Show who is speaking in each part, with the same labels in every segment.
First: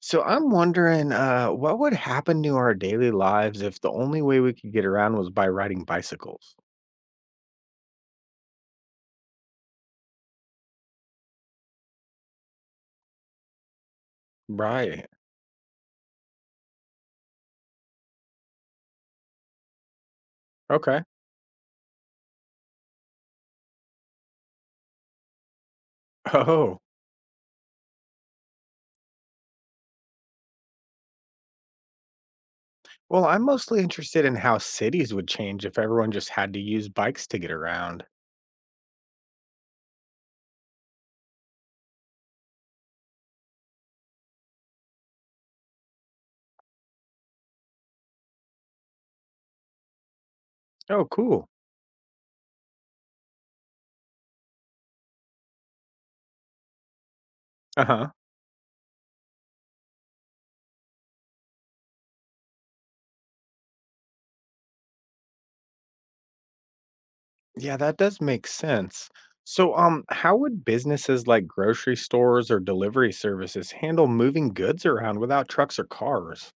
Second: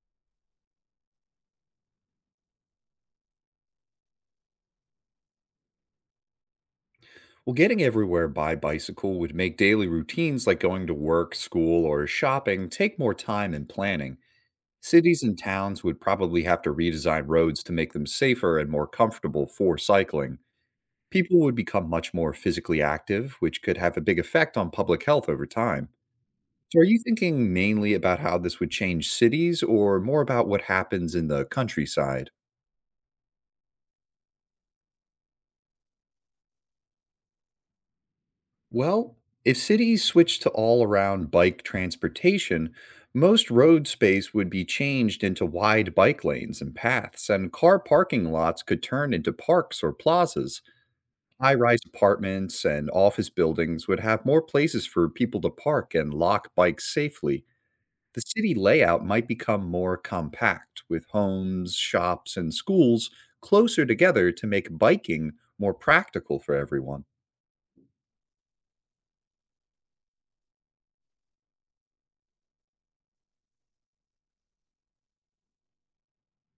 Speaker 1: So I'm wondering, what would happen to our daily lives if the only way we could get around was by riding bicycles?
Speaker 2: Well, getting everywhere by bicycle would make daily routines like going to work, school, or shopping take more time and planning.
Speaker 1: Right.
Speaker 2: Cities and towns would probably have to redesign roads to make them safer and more comfortable for cycling.
Speaker 1: Okay.
Speaker 2: People would become much more physically active, which could have a big effect on public health over time.
Speaker 1: Oh.
Speaker 2: So, are you thinking mainly about how this would change cities or more about what happens in the countryside?
Speaker 1: Well, I'm mostly interested in how cities would change if everyone just had to use bikes to get around.
Speaker 2: Well, if cities switched to all around bike transportation, most road space would be changed into wide bike lanes and paths, and car parking lots could turn into parks or plazas.
Speaker 1: Oh, cool.
Speaker 2: High rise apartments and office buildings would have more places for people to park and lock bikes safely.
Speaker 1: Uh-huh.
Speaker 2: The city layout might become more compact, with homes, shops, and schools closer together to make biking more practical for everyone.
Speaker 1: Yeah, that does make sense. So, how would businesses like grocery stores or delivery services handle moving goods around without trucks or cars?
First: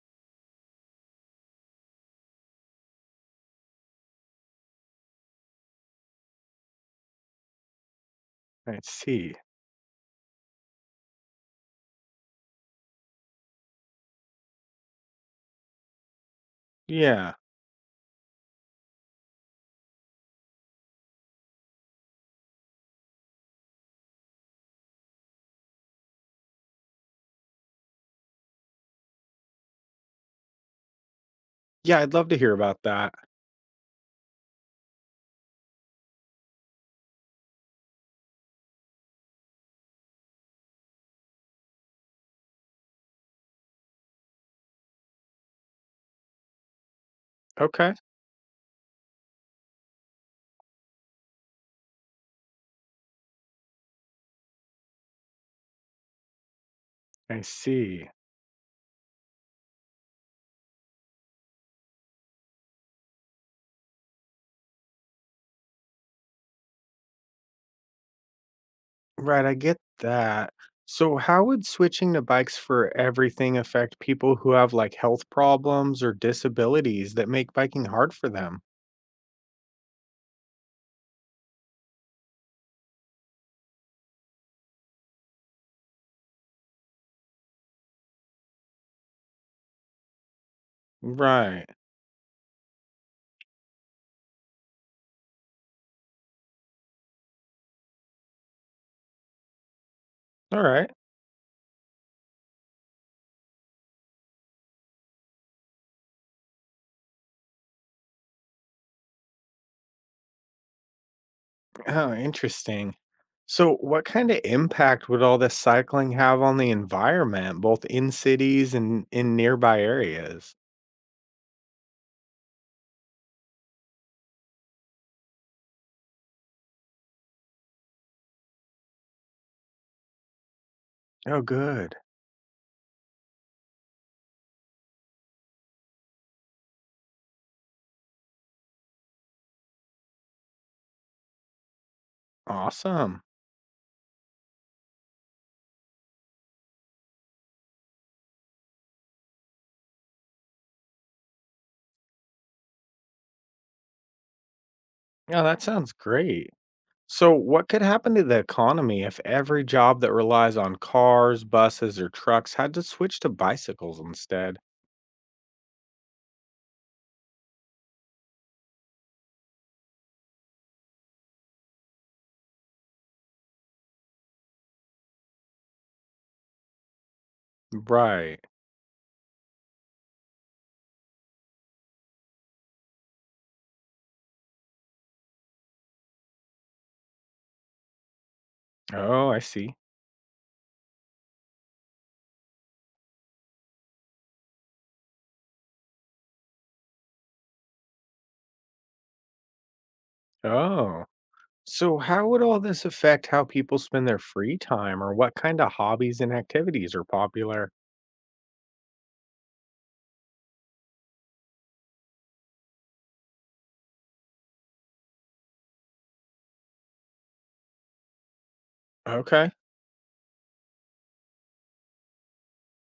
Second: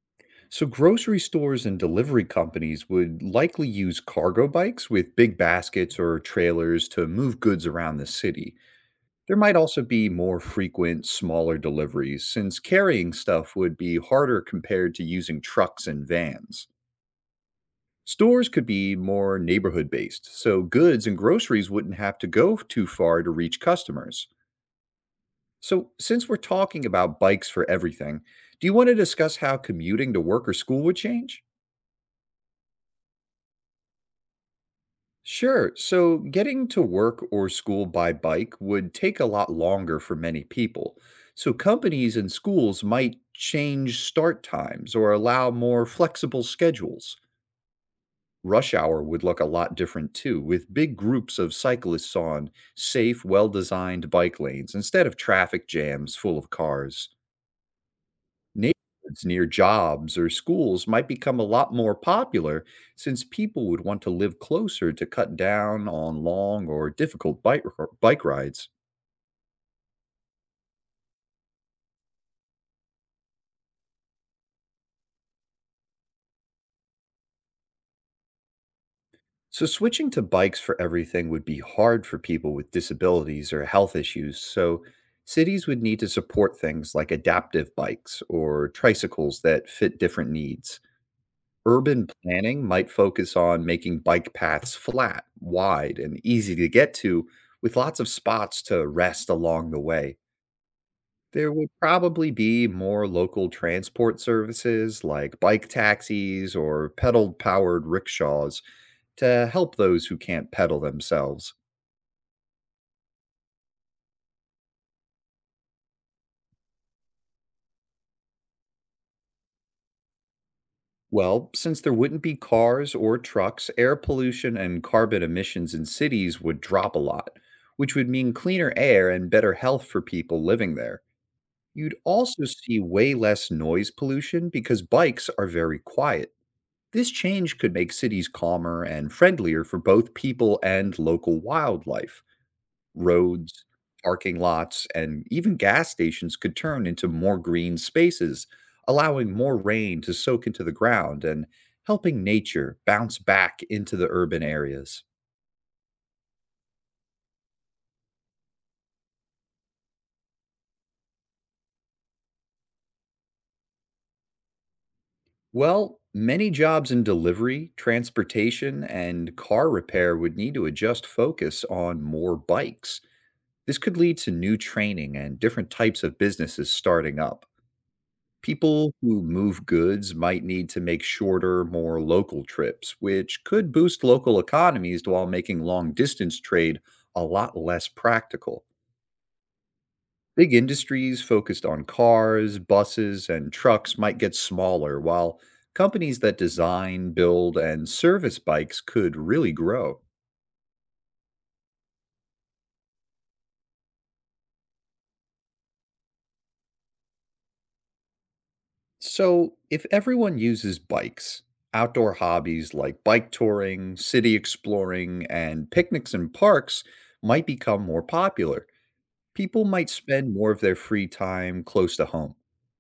Speaker 2: So, grocery stores and delivery companies would likely use cargo bikes with big baskets or trailers to move goods around the city.
Speaker 1: I see.
Speaker 2: There might also be more frequent, smaller deliveries, since carrying stuff would be harder compared to using trucks and vans.
Speaker 1: Yeah.
Speaker 2: Stores could be more neighborhood based, so goods and groceries wouldn't have to go too far to reach customers. So, since we're talking about bikes for everything, do you want to discuss how commuting to work or school would change?
Speaker 1: Yeah, I'd love to hear about that.
Speaker 2: Sure. So getting to work or school by bike would take a lot longer for many people. So companies and schools might change start times or allow more flexible schedules.
Speaker 1: Okay.
Speaker 2: Rush hour would look a lot different too, with big groups of cyclists on safe, well designed bike lanes instead of traffic jams full of cars.
Speaker 1: I see.
Speaker 2: Neighborhoods near jobs or schools might become a lot more popular since people would want to live closer to cut down on long or difficult bike rides.
Speaker 1: Right, I get that. So, how would switching to bikes for everything affect people who have like health problems or disabilities that make biking hard for them?
Speaker 2: So, switching to bikes for everything would be hard for people with disabilities or health issues. So, cities would need to support things like adaptive bikes or tricycles that fit different needs.
Speaker 1: Right.
Speaker 2: Urban planning might focus on making bike paths flat, wide, and easy to get to, with lots of spots to rest along the way.
Speaker 1: All right.
Speaker 2: There would probably be more local transport services like bike taxis or pedal powered rickshaws to help those who can't pedal themselves.
Speaker 1: Oh, interesting. So, what kind of impact would all this cycling have on the environment, both in cities and in nearby areas?
Speaker 2: Well, since there wouldn't be cars or trucks, air pollution and carbon emissions in cities would drop a lot, which would mean cleaner air and better health for people living there.
Speaker 1: Oh, good.
Speaker 2: You'd also see way less noise pollution because bikes are very quiet. This change could make cities calmer and friendlier for both people and local wildlife.
Speaker 1: Awesome.
Speaker 2: Roads, parking lots, and even gas stations could turn into more green spaces, allowing more rain to soak into the ground and helping nature bounce back into the urban areas.
Speaker 1: Yeah, that sounds great. So, what could happen to the economy if every job that relies on cars, buses, or trucks had to switch to bicycles instead?
Speaker 2: Well, many jobs in delivery, transportation, and car repair would need to adjust focus on more bikes. This could lead to new training and different types of businesses starting up.
Speaker 1: Right.
Speaker 2: People who move goods might need to make shorter, more local trips, which could boost local economies while making long distance trade a lot less practical.
Speaker 1: Oh, I see.
Speaker 2: Big industries focused on cars, buses, and trucks might get smaller, while companies that design, build, and service bikes could really grow.
Speaker 1: Oh. So, how would all this affect how people spend their free time or what kind of hobbies and activities are popular?
Speaker 2: So, if everyone uses bikes, outdoor hobbies like bike touring, city exploring, and picnics in parks might become more popular.
Speaker 1: Okay.
Speaker 2: People might spend more of their free time close to home,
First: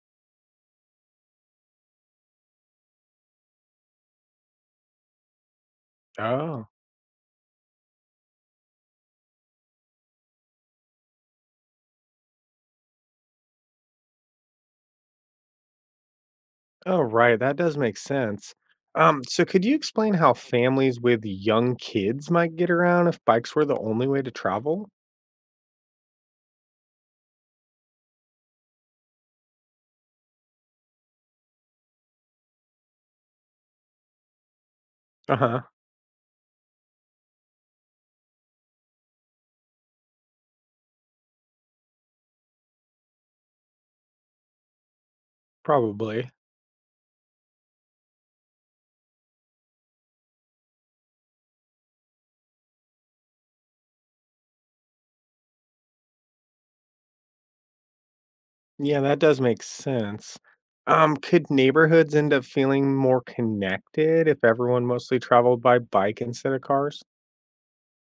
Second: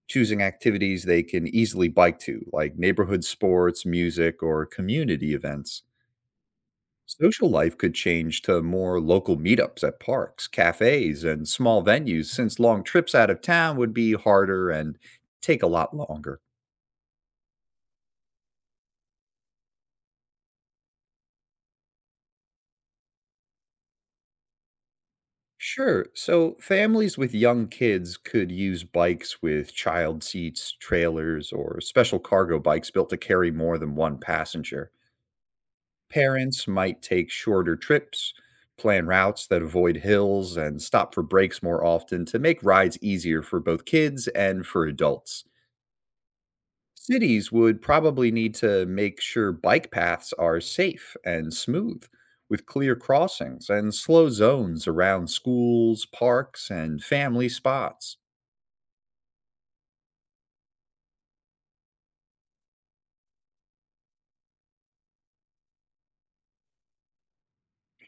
Speaker 2: choosing activities they can easily bike to, like neighborhood sports, music, or community events.
Speaker 1: Oh.
Speaker 2: Social life could change to more local meetups at parks, cafes, and small venues since long trips out of town would be harder and take a lot longer.
Speaker 1: Oh, right. That does make sense. So could you explain how families with young kids might get around if bikes were the only way to travel?
Speaker 2: Sure. So families with young kids could use bikes with child seats, trailers, or special cargo bikes built to carry more than one passenger.
Speaker 1: Uh-huh.
Speaker 2: Parents might take shorter trips, plan routes that avoid hills, and stop for breaks more often to make rides easier for both kids and for adults.
Speaker 1: Probably.
Speaker 2: Cities would probably need to make sure bike paths are safe and smooth, with clear crossings and slow zones around schools, parks, and family spots.
Speaker 1: Yeah, that does make sense. Could neighborhoods end up feeling more connected if everyone mostly traveled by bike instead of cars?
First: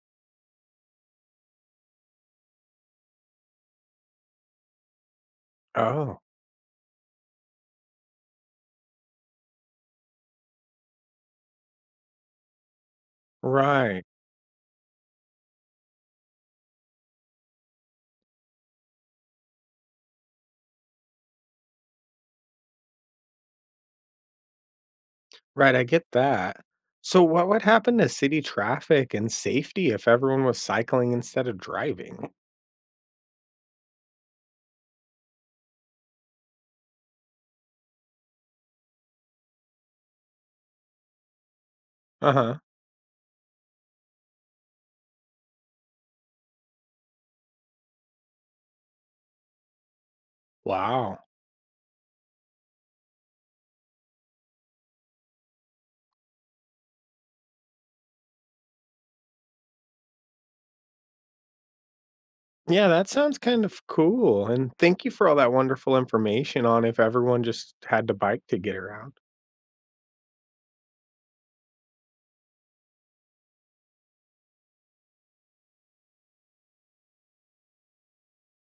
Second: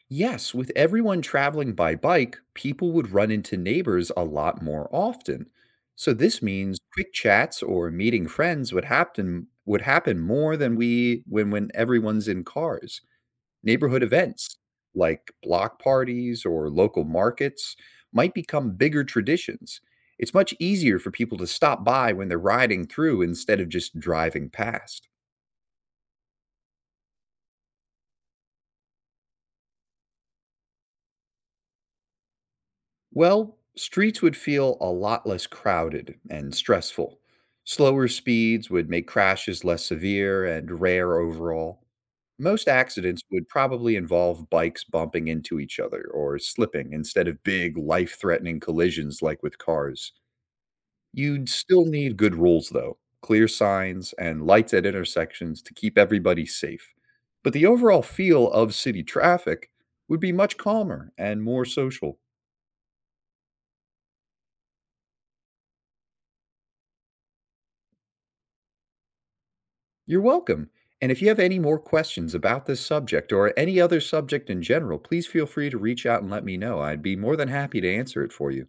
Speaker 2: Yes, with everyone traveling by bike, people would run into neighbors a lot more often. So
Speaker 1: Oh,
Speaker 2: this means quick chats or meeting friends would happen more than we when everyone's in cars. Neighborhood
Speaker 1: right.
Speaker 2: events like block parties or local markets might become bigger traditions. It's much easier for people to stop by when they're riding through instead of just driving past.
Speaker 1: Right, I get that. So what would happen to city traffic and safety if everyone was cycling instead of driving?
Speaker 2: Well, streets would feel a lot less crowded and stressful. Slower speeds would make crashes less severe and rare overall.
Speaker 1: Uh-huh.
Speaker 2: Most accidents would probably involve bikes bumping into each other or slipping instead of big life threatening collisions like with cars.
Speaker 1: Wow.
Speaker 2: You'd still need good rules, though, clear signs and lights at intersections to keep everybody safe. But the overall feel of city traffic would be much calmer and more social.
Speaker 1: Yeah, that sounds kind of cool. And thank you for all that wonderful information on if everyone just had to bike to get around.
Speaker 2: You're welcome. And if you have any more questions about this subject or any other subject in general, please feel free to reach out and let me know. I'd be more than happy to answer it for you.